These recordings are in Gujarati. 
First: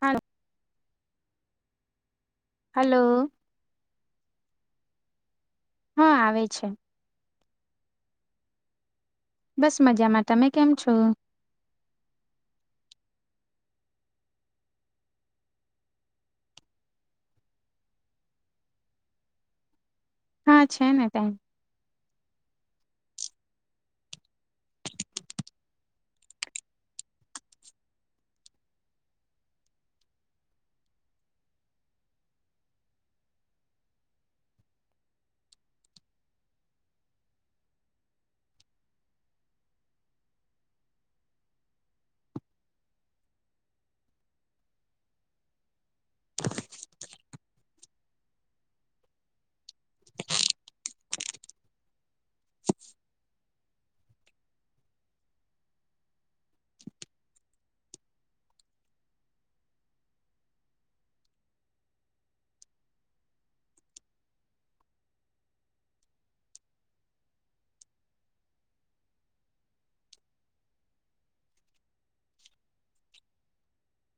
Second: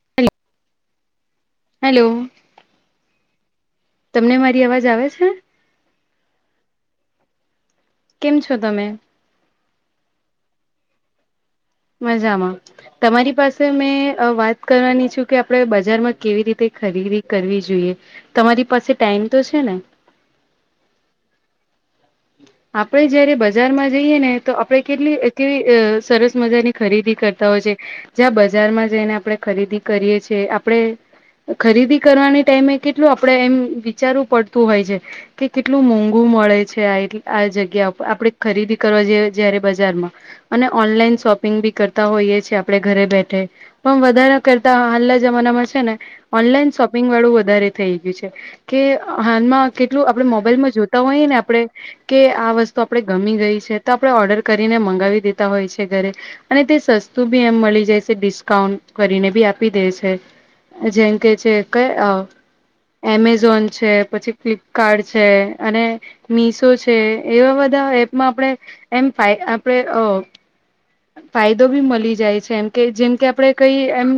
હા હલો? હલો! તમને મારી અવાજ આવે છે? હા આવે છે. કેમ છો તમે? બસ મજામાં તમે કેમ છો? મજામાં. તમારી પાસે મેં વાત કરવાની છું કે, આપડે બજારમાં કેવી રીતે ખરીદી કરવી જોઈએ? તમારી પાસે ટાઈમ તો છે ને? હા છે ને ટાઈમ. આપડે જયારે બજારમાં જઈએ ને તો આપડ કેટલી એવી સરસ મજાની ખરીદી કરતા હોય છે જ્યાં બજારમાં જઈને આપણે ખરીદી કરીએ છીએ આપણે ખરીદી કરવાની ટાઈમે કેટલું આપડે એમ વિચારવું પડતું હોય છે. કે કેટલું મોંઘુ મળે છે આ. આ જગ્યા ઉપર આપણેે ખરીદી કરવા જઈએ જયારે બજારમાં અને ઓનલાઈન શોપિંગ બી કરતા હોઈએ છેએ આપડણે ઘરે બેઠે પણ વધારે કરતા હાલના જમાનામાં છે ને ઓનલાઈન શોપિંગ વાળું વધારે થઈ ગયું છે. કે હાલમાં કેટલું આપડે મોબાઈલમાં જોતા હોઈએ ને આપડે. કે આ વસ્તુ આપણે ગમી ગઈ છે તો આપણે ઓર્ડર કરીને મગાવી દેતા હોય છે ઘરે. અને તે સસ્તું બી એમ મળી જાય છે ડિસ્કાઉન્ટ કરીને બી આપી દે છે. જેંમ કે છે કઈ અ. એમેઝોન છે પછી ફ્લિપકાર્ટ છે અને મીશો છે એવા બધા એપમાં આપણે એમ ફાઈડા આપડણે અ. ફાયદો બી મળી જાય છે એમ કે જેમ કે આપડે કઈ એમ.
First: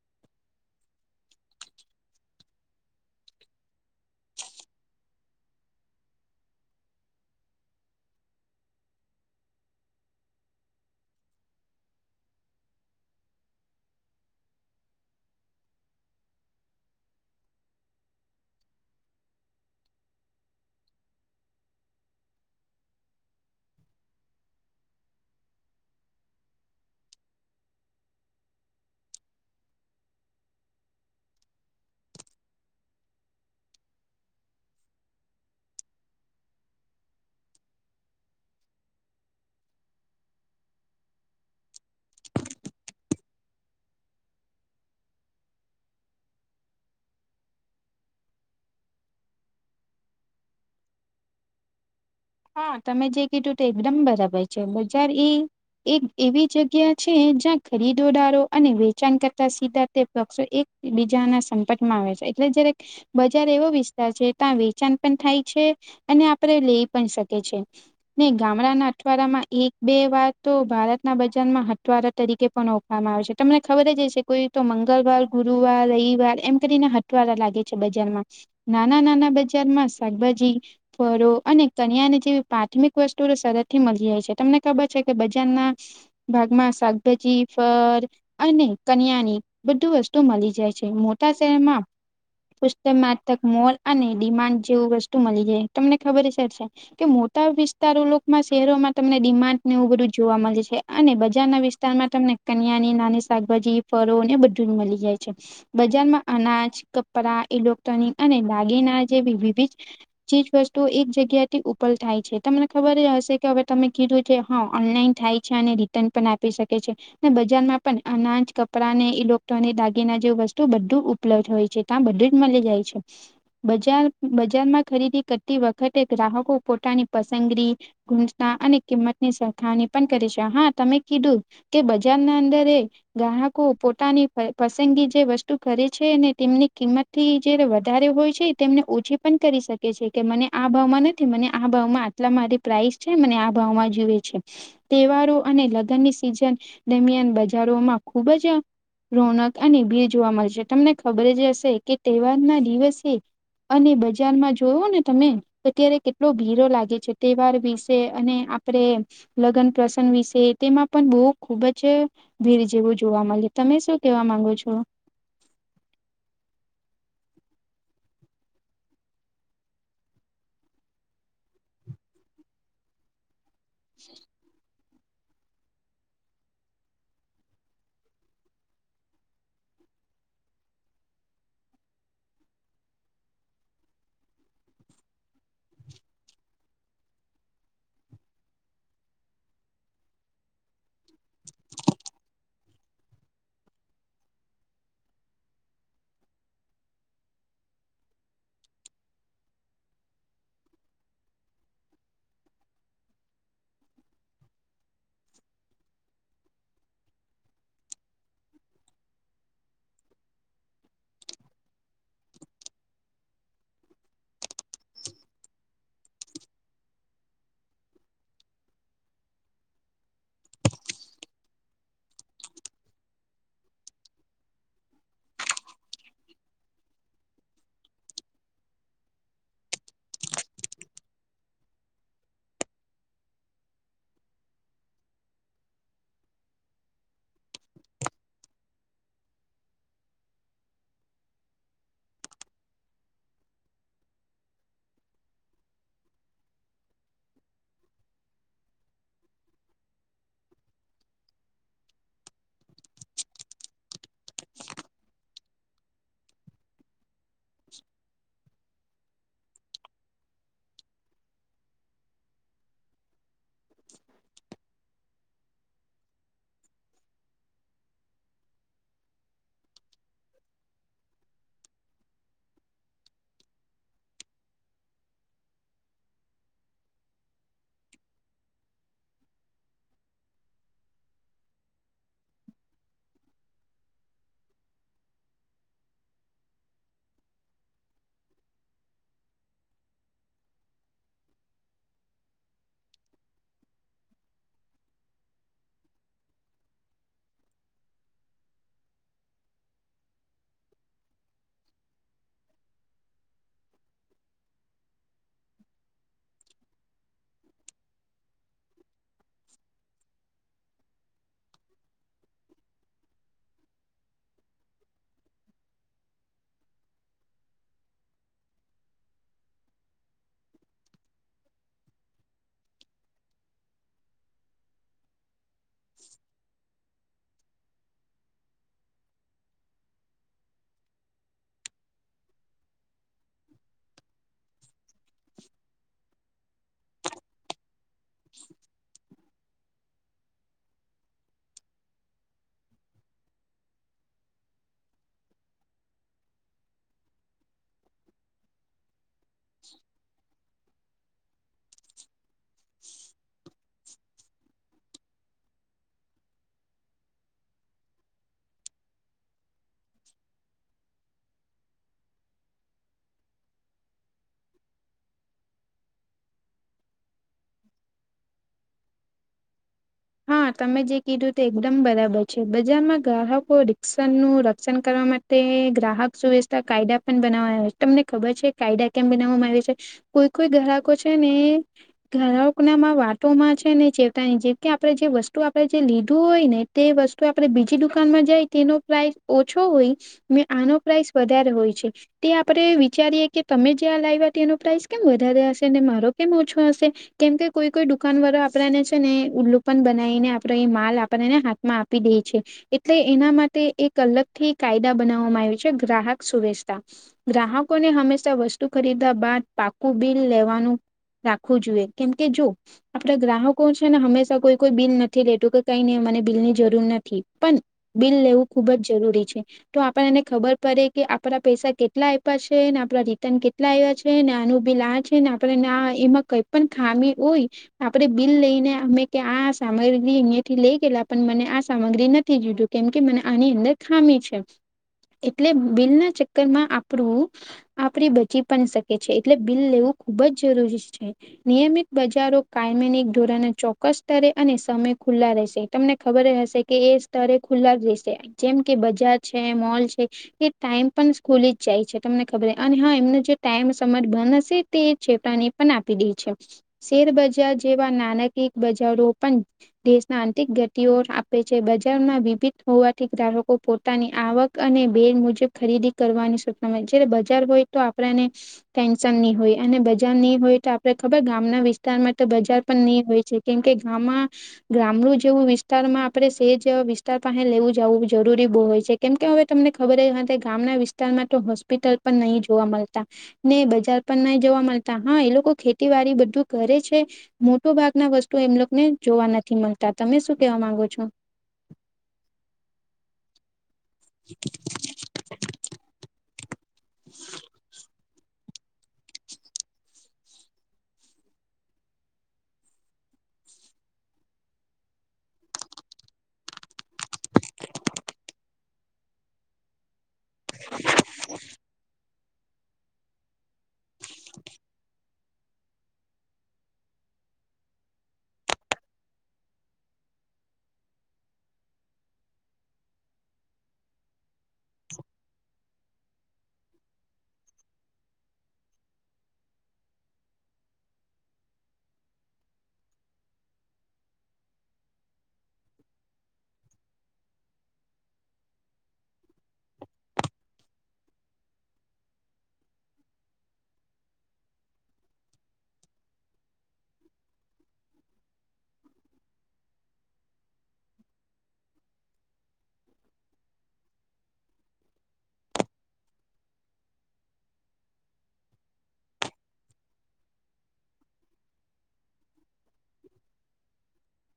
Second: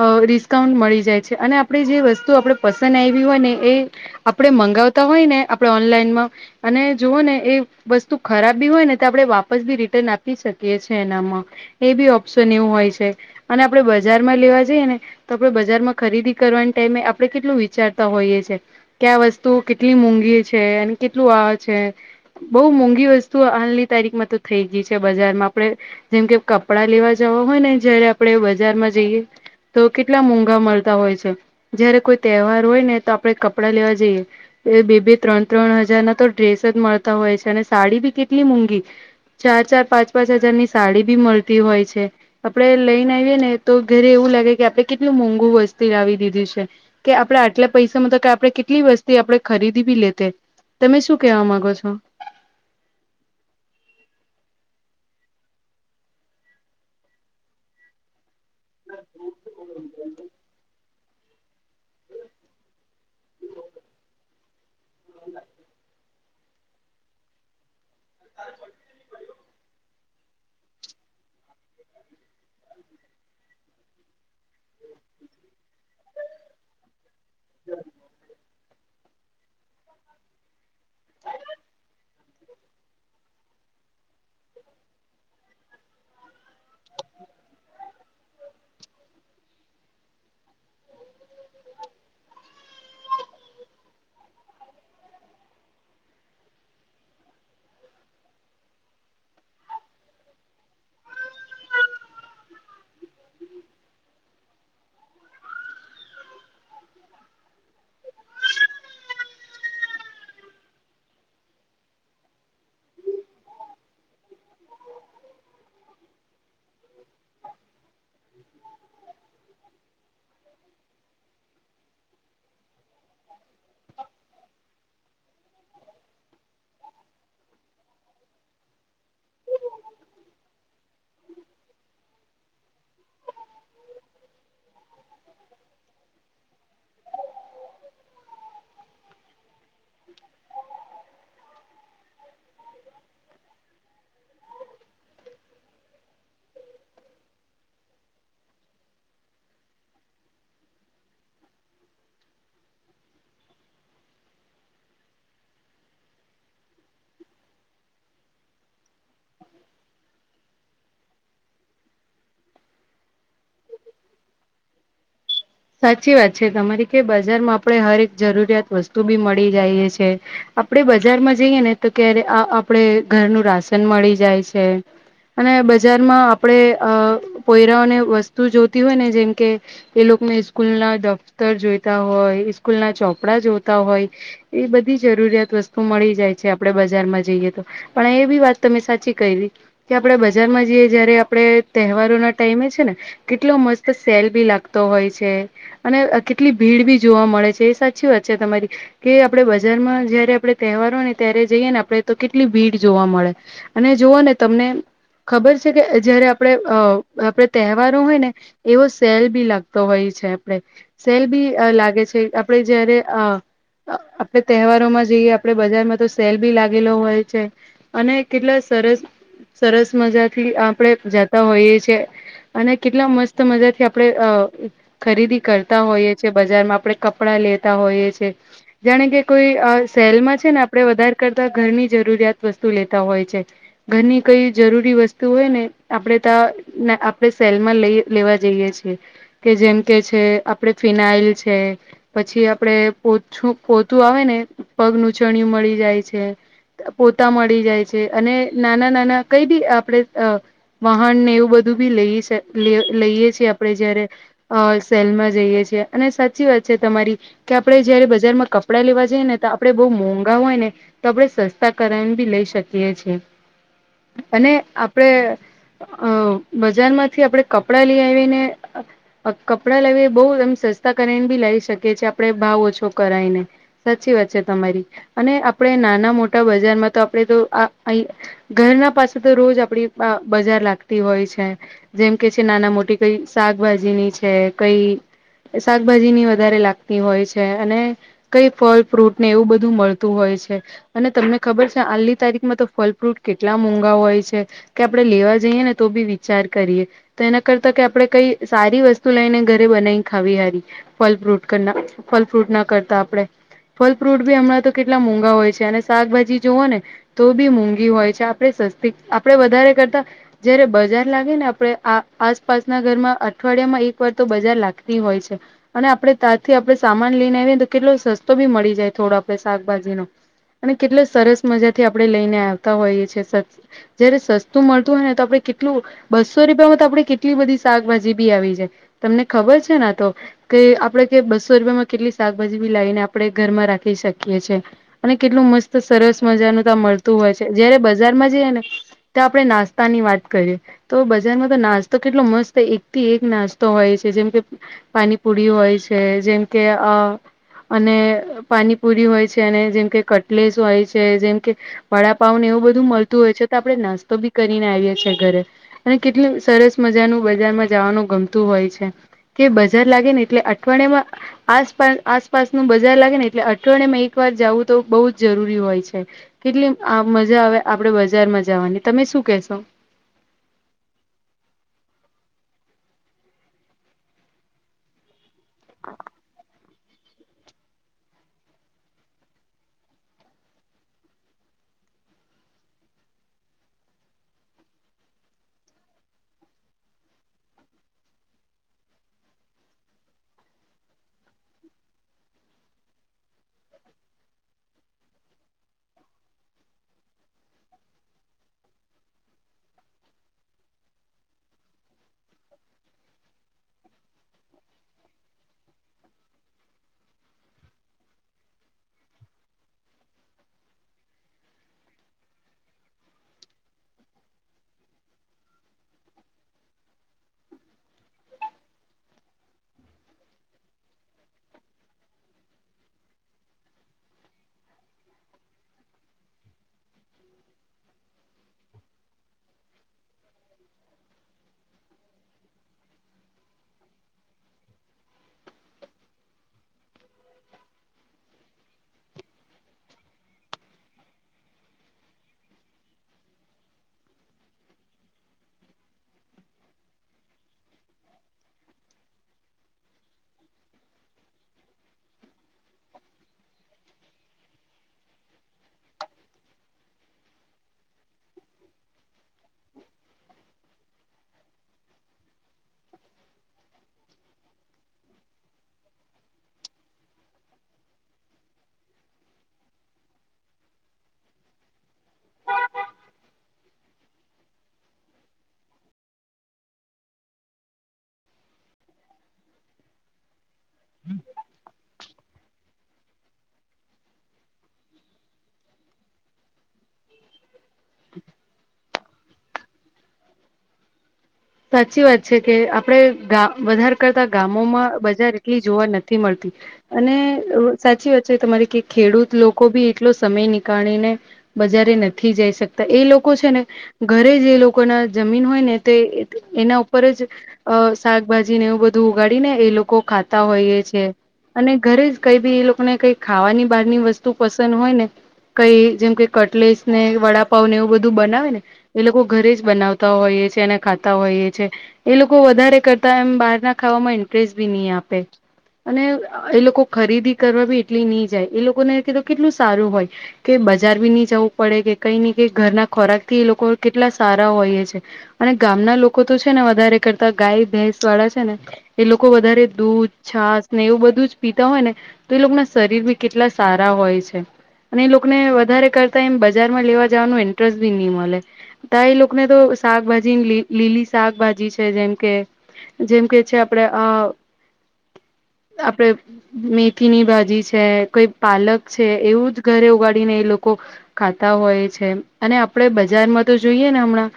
અ ડિસ્કાઉન્ટ મળી જાય છે અને આપણે જે વસ્તુ આપણે પસંદ આવી હોય ને એ. આપણેે મંગાવતા હોય ને આપણે ઓનલાઈનમાં અને જોવોઓ ને એ વસ્તુ ખરાબ બી હોય ને તો આપડણે વાપસ બી રિટર્ન આપી શકીએ છેએ એનામાં. એ બી ઓપ્શન એવું હોય છે અને આપડે બજારમાં લેવા જઈએ ને. તો આપડે બજારમાં ખરીદી કરવાની ટાઈમે આપડણે કેટલું વિચારતા હોઈએ છે. કે આ વસ્તુ કેટલી મોંઘી છે અને કેટલું આ છે. બઉુ મોંઘી વસ્તુ હાલની તારીખમાં તો થઈ ગઈ છે બજારમાં આપણે. જેમ કે કપડા લેવા જવા હોય ને જયારે આપણે બજારમાં જઈએ. તો કેટલા મોઘા મળતા હોય છે જયારે કોઈ તહેવાર હોય ને તો આપણે કપડાં લેવા જઈએ. એ બે બે ત્રણ ત્રણ હજાર ના તો ડ્રેસ જ મળતા હોય છે અને સાડી બી કેટલી મોઘી ચાર ચાર પાંચ પાંચ હજાર ની સાડી બી મળતી હોય છે. આપડે લઈને આવીએ ને તો ઘરે એવું લાગે કે આપડે કેટલું મોંઘુ વસ્તી લાવી દીધી છે. કે આપડે આટલા પૈસામાં તો કે આપડણે કેટલી વસ્તી આપડે ખરીદી ભી લેતે તમે શું કેવા માંગો છો. હા તમે જે કીધું તો એકદમ બરાબર છે બજાર. એક એવી જગ્યા છે જ્યાં ખરીદોદારો અને વેચાણ કરતા સીધા તે પક્ષો એક. બીજાના સંપટ માં આવે છે એટલે જ્યારે બજાર એવો વિસ્તાર છે. ત વેચાણ પણ થાય છે અને આપડે લઈ પણ શકી છે. નઈ ગામડાના અઠવાડિયા માં. એક બે વાર તો ભારતના બજારમાં હથવાારા તરીકે પણ ઓખવામાં આવે છે તમને ખબર જ હ છે. કોઈ તો મંગળવાર ગુરુવાર રવિવાર એમ કરીને. રા લાગે છે બજારમાં નાના નાના બજારમાં શાકભાજી ફળો અને તનિયા અને જેવી પ્રાથમિક વસ્તુઓ સરતથી મળી જાય છે તમને ખબર છે કે બજારના. ભાગમાં શાકભાજી ફર અને કન્યાની બધું વસ્તુ મળી જાય છે મોટા શહેરમાં. પુસ્ત માથક મોલ અને ડિમાન્ડ જેવું વસ્તુ મળી જાય તમને ખબર હ સર હશે. કે મોટા વિસ્તારોમાં શહેરોમાં તમને ડિમાન્ડ ને એવું બધું જોવા મળે છે અને બજાર ના વિસ્તારમાં. વિસ્તાર માં તમને કનિયા ની નાની શાકભાજી ફળો ને બધું જ મળી જાય છે. બજારમાં અનાજ કપડા ઇલેક્ટ્રોનિક અને દાગીનાર જેવી વિવિધ ચીજ વસ્તુ એક જગ્યા. ઉપર થાય છે તમને ખબર જ હશે કે હવે તમે કીધું છે હા ઓનલાઈન થાય છે અને તન પણ આપી શકે છે. બજારમાં પણ અનાજ કપડાં ને ઇલેક્ટ્રોનિક દાગીના જેવું વસ્તુ બધું ઉપલબ્ધ હોય છે. ત્યાં બધું જ મળી જાય છે બજ બજારમાં ખરીદી કરતી વખતે ગ્રાહકો પોતાની પસંદગી. ગૂટતા અને કિંમતની સરખાની પણ કરી છે હા તમે કીધું. કે બજાર ના અંદર એ ગ્રાહકો પોતાની પસંદગી જે વસ્તુ કરે છે ને તેમની કિંમત થી જ્યારે વધારે હોય છે તેમને ઓછી પણ કરી શકે છે, કે મને આ ભાવમાં નથી, મને આ ભાવમાં આટલા મારી પ્રાઇસ છે, મને આ ભાવમાં જોવે છે. તહેવારો અને લગ્નની સિઝન દરમિયાન બજારોમાં ખુબ જ રોનક અને ભીડ જોવા મલે છે. તમને ખબર જ હશે કે તહેવાર ના દિવસે અને બજારમાં જોવો ને તમે તો ત્યારે કેટલો ભીડો લાગે છે. તહેવાર વિશે અને આપડે લગ્ન પ્રસંગ વિશે તેમાં પણ બહુ ખુબ જ ભીડ જેવું જોવા મલે. તમે શું કહેવા માંગો છો? સાચી વાત છે તમારી કે બજારમાં આપણે હરેક જરૂરિયાત વસ્તુ બી મળી જાઈએ છે. આપડે બજારમાં જઈએ ને તો ક્યારે આ આપડે ઘરનું રાશન મળી જાય છે. અને બજારમાં આપડે અહ પોયરાઓને વસ્તુ જોતી હોય ને જેમ કે એ લોક ક સ્કૂલ ના દફ્તર જોઈતા હોય, ઈસ્કૂલ ના ચોપડા જોતા હોય. એ બધી જરૂરિયાત વસ્તુ મળી જાય છે આપડે બજારમાં જઈએ તો. પણ એ બી વાત તમે સાચી કયરી કે આપડે બજારમાં જઈએ જયારે આપણે તહેવારો ના ટાઈમે છે ને કેટલો મસ્ત તો સેલ ભી લાગતો હોય છે અને અહ કેટલી ભીડ ભી જોવા મળે છે એ સાચી વાત છે તમારી. કે આપડે બજારમાં જયારે આપડે તહેવાર હોય ને ત્યારે જઈએ ને આપડે તો કેટલી ભીડ જોવા મળે. અને જોઓ ને તમને ખબર છે કે જયારે આપડણે અ આપડ તહેવારો હોય ને એવો સેલ બી લાગ તો હોય છે આપણે સેલ બી અહ લાગે છે આપણે જયારે અહ અ આપણે તહેવારોમાં જઈએ આપડે બજારમાં તો સેલ બી લાગેલો હોય છે. અને કેટલા સરસ સરસ મજાથી આપણે જાતા હોઈએ છેએ અને કેટલા મસ્ત મજા થી આપડણે અહ ખરીદી કરતા હોઈએ છીએ બજારમાં આપણેે કપડાં લેતા હોઈએ છે. જાણે કે કોઈ અ સેલમાં છે ને આપડણે વધારે કરતા ઘરની જરૂરિયાત વસ્તુ લેતા હોય છે. ઘરની કઈ જરૂરી વસ્તુ હોય ને આપડે ત્યા ના આપડણે સેલ માં લઈ લેવા જઈએ છીએ કે જેમ કે છે આપડે ફિનાઇલ છે. પછી આપડે પોછું પોતું આવે ને પગનું ચણયું મળી જાય છે. પોતા મળી જાય છે અને નાના નાના કઈ બી આપણે અહ વાહન ને એવું બધું બી લઈએ છે લઈ લઈએ છીએ આપડણે જયારે અ સેલમાં જઈએ છીએ અને સાચી વાત છે તમારી કે આપડે જયારે બજારમાં ક પડા લેવા જઈએ ને તો આપણે બહુ મોંઘા હોય ને તો આપડે સસ્તા કરાઈન બી લઈ શકીએ છીએ અને આપણેે અ બજાર માંથી આપડે કપડા લઈ આવીને કપડાં લાવ બહુ એમ સસ્તા કરને બી લાવી શકીએ છીએ આપણે ભાવ ઓછો કરાઈને સાચી વાત છે તમારી અને આપણે નાના મોટા બજારમાં તો આપણે તો આ અહી ઘરના પાસે તો રોજ આપડી બ બજાર લાગતી હોય છે. જેમ કે છે નાના મોટી કઈ શાકભાજીની છે કઈ શાકભાજી ની વધારે લાગતી હોય છે અને કઈ ફળ ફ્રૂટ ને એવું બધું મળતું હોય છે અને તમને ખબર છે હાલની તારીખમાં તો ફલ ફ્રૂટ કેટલા મોંઘા હોય છે કે આપણે લેવા જઈએ ને તો બી વિચાર કરીએ તો એના કરતા કે આપણે કઈ સારી વસ્તુ લઈને ઘરે બનાવી ખાવી હારી ફલ ફ્રૂટ કરના ફલ ફ્રૂટ ના કરતા આપણે ફલ ફ્રૂટ બી હમણાં તો કેટલા મોંઘા હોય છે. અને શાકભાજી જોઓ ને તો બી મોંઘી હોય છે આપણે સસ્તી આપડે વધારે કરતા જયારે બજાર લાગે ને આપે આ આસપાસના ઘરમાં અઠવાડિયામાં એક ઉપર તો બજાર લાગતી હોય છે. અને આપડે ત્યાંથી આપડે સામાન લઈને આવીએને તો કેટલો સસ્તો બી મળી જાય થોડો આપણે શાકભાજીનો અને કેટલા સરસ મજા થી આપણે લઈને આવતા હોઈએ છીએ. જયારે સસ્તું મળતું હોય ને તો આપડણે કેટલું બસો રૂપિયામાં તો આપડે કેટલી બધી શાકભાજી બી આવી છે, તમને ખબર છે ને આ તો કે આપડે કે બસો રૂપિયામાં કેટલી શાકભાજી બી લાવીને આપણેે ઘરમાં રાખી શકીએ છીએ. અને કેટલું મસ્ત સરસ મજાનું ત્યા મળતું હોય છે, જયારે બજારમાં જઈએ ને ત્યા આપણે નાસ તા ની વાત કરીએ તો બજાર માં તો નાસ્તો કેટલો મસ્ત એક થી એક નાસ્તો તો હોય છે, જેમ કે પાણીપુરી હોય છે, જેમ કે અ અને પાનીપુરી હોય છે, અને જેમ કે કટલેસ હોય છે, જેમ કે વડાપાવને એવું બધું મળતું હોય છે, તો આપડણે નાસ્તો બી કરીને આવીએ છીએ ઘરે અને કેટલુ સરસ મજાનું બજારમાં જવાનું ગમતું હોય છે. કે બજાર લાગે ને એટલે અઠવાડિયામાં આસપાસ આસપાસનું બજાર લાગે ને એટલે અઠવડીયામાં એક વાર જવું તો બહુ જ જરૂરી હોય છે. કેટલી આ મજા આવે આપડે બજારમાં જવાની તમે શું કેશો? હા તમે જે કીધું તે એકદમ બરાબર છે, બજારમાં ગ્રાહકો રિક્ષા નું રક્ષણ કરવા માટે તે ગ્રાહક સુવ્યસ્થા કાયદા પણ બનાવ છે, તમને ખબર છે કાયદા કેમ બનાવવામાં આવે છે? કોઈ કોઈ ગ્રહકો છે ને એ ગ્રહક નામાં વાતો માં છે ને ચેતાની જે કે આપણે જે વસ્તુ આપણે જે લીધું હોય ને તે વસ્તુ આપે બીજી દુકાનમાં જાય તેનો પ્રાઇસ ઓછો હોય મે આનો પ્રાઈસ વધારે હોય છે. તે આપણે વિચારીએ કે તમે જ્યાં લાવ્યા તેનો પ્રાઇસ કેમ વધારે હશે ને મારો કેમ ઓછો હશે? કેમ કે કોઈ કોઈ દુકાન વાળો આપેને છે ને ઉલ્લુ પણ બનાવીને આપડો એ માલ આપણને હાથમાં આપી દે છે. એટલે એના માટે એક અલગથી કાયદા બનાવવામાં આવ છે, ગ્રાહક સુરક્ષા ગ્રાહકોને હંમેશા વસ્તુ ખરીદ્યા બાદ પાકું બિલ લેવાનું. રાખવું જોઈએ કેમકે જો આપડા ગ્રાહકો છે ને હંમેશા કોઈ કોઈ બિલ નથી લેતું કે કઈ મને મને બિલ ની જરૂર નથી પણ બિલ લેવું ખુબ જ જરૂરી છે. તો આપણને એને ખબર પડે કે આપણા પૈસા કેટલા આપ્યા છે. આપડા રિટર્ન કેટલા આવ્યા છે. નાનું બીલા છે ને આપે ના એમાં કઈ પણ ખામી હોય. આપડે બિલ લઈને અમે કે આ સામગ્રી અહિયાંથી લઇ ગયેલા પણ મને આ સામગ્રી નથી જોઈતું કેમ કે મને આની અંદર ખામી છે. એટલે બિલના ચક્કર માં આપણું આપણી બચી પણ શકે છે, એટલે બિલ લેવું ખુબ જ જરૂરી છે. નિયમિત બજારો કાયમીન એક ધોરણે ચોક્કસ સ્તરે અને સમય ખુલ્લા રહેશે તમને ખબર હશે કે એ સ્તરે ખુલ્લા જ રહેશે. જેમ કે બજાર છે મોલ છે. એ ટાઈમ પણ સ્કૂલી જ જાય છે, તમને ખબર અને હા એમને જે ટાઈમ સમજ બંધ હશે તે ચેપાણી પણ આપી દે છે, શેરબજાર જેવા નાણાકીય બજારો પણ દેશના આંતિક ગતિઓ આપે છે, બજારમાં વિભિત હોવાથી ગ્રાહકો પોતાની આવક અને બેડ મુજબ ખરીદી કરવાની સૂચના મળે જય્યારે બજાર હોય તો આપણને ટેન્શન નહી હોય અને બજાર નહી હોય તો આપડે ખબર ગામના વિસ્તારમાં તો બજાર પણ નહી હોય છે કેમ કે આમાં ગામડું જેવું વિસ્તાર માં આપડે સેજ વિસ્તાર પાસે લેવું જું જરૂરી બહુ હોય છે. કેમ કે હવે તમને ખબર હો કે ગામના વિસ્તારમાં તો હોસ્પિટલ પણ નહીં જોવા મળશે. ને બજાર પણ નહી જોવા મળતા હા એ લોકો ખેતીવાડી બધું કરે છે. મોટો ભાગ ના વસ્તુ એમલોને જોવા નથી મળતા તમે શું કેવા માંગો છો? સાચી વાત છે, કે આપડે ગ્રા વધાર કરતા ગામોમાં બજાર એટલી જોવા નથી મળતી અને સાચી વાત છે, તમારી કે ખેડૂત લોકો ભી એટલો સમય નીકાળીને બજારે નથી જઈ શકતા એ લોકો છે, ને ઘરે જે લોકો ના જમીન હોય ને તે એના ઉપર જ અ શાકભાજી ને એવું બધું ઉગાડી ને એ લોકો ખાતા તા હોઈએ છે અને ઘરે જ કઈ બી એ લોકોને કઈ ખાવાની બહાર ની વસ્તુ પસંદ હોય ને કઈ જેમ કે કટલેસ ને વડાપાવ ને એવું બધું બનાવે ને એ લોકો ઘરે જ બનાવતા હોય ઈએ છે એના ખા તા હોઈએ છે એ લોકો વધારે કરતા એમ બહાર ના ખાવામાં ઇન્ટરેસ્ટ બી નહી આપે અને એ લોકો ખરીદી કરવા બી એટલી નહી જાય એ લોકોને કીધ કેટલું સારું હોય કે બજાર ભી નઈ જવું પડે કે કઈ નઈ કે ઘરના ખોરાક થી એ લોકો કેટલા સારા હોઈએ છે. અને ગામના લોકો તો છે ને વધારે કરતા ગાય ભેંસ વાળા છે ને એ લોકો વધારે દૂધ છાસ ને એવું બધું જ પીતા હોય ને તો એ લોકો ના શરીર બી કેટલા સારા હોય છે. અને એ લોકોને વધારે કરતા એમ બજારમાં લેવા જવાનું ઇન્ટરેસ્ટ બી નહી મળે. તા એ લોકોને તો શાકભાજી લીલી શાકભાજી છે જેમ કે જેમ કે છે આપડે આપડે મેથીની ભાજી છે કોઈ પાલક છે એવું જ ઘરે ઉગાડીને એ લોકો ખાતા હોય છે અને આપડે બજારમાં તો જોઈએ ને હમણાં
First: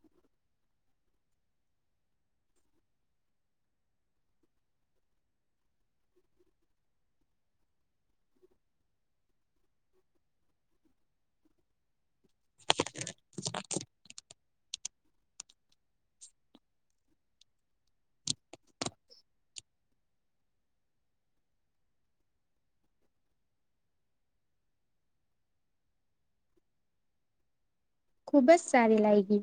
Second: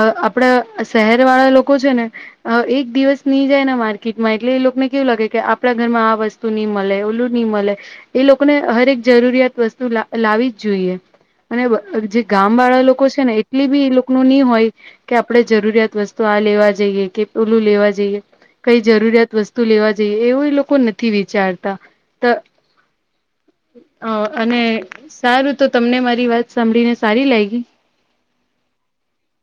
અ આપડા શહેર વાળા લોકો છે ને આ એક દિવસ નહી જાય માર્કેટમાં એટલે એ લોકોને કેવું લાગે કે આપણા ઘરમાં આ વસ્તુ તુ નહી મળે ઓલું નહી મળે એ લોકોને હરેક જરૂરિયાત વસ્તુ લા લાવી જ જોઈએ. અને જે ગામ વાળા લોકો છે ને એટલી બી એ લોકો ની હોય કે આપણેે જરૂરિયાત વસ્તુ આ લેવા જઈએ કે ઓલું લેવા જઈએ. કઈ જરૂરિયાત વસ્તુ લેવા જઈએ એવું લોકો નથી વિચારતા તા હા અને સારું તો તમને મારી વાત સાંભળીને સારી લાગી ખુબ જ સારી લાગી.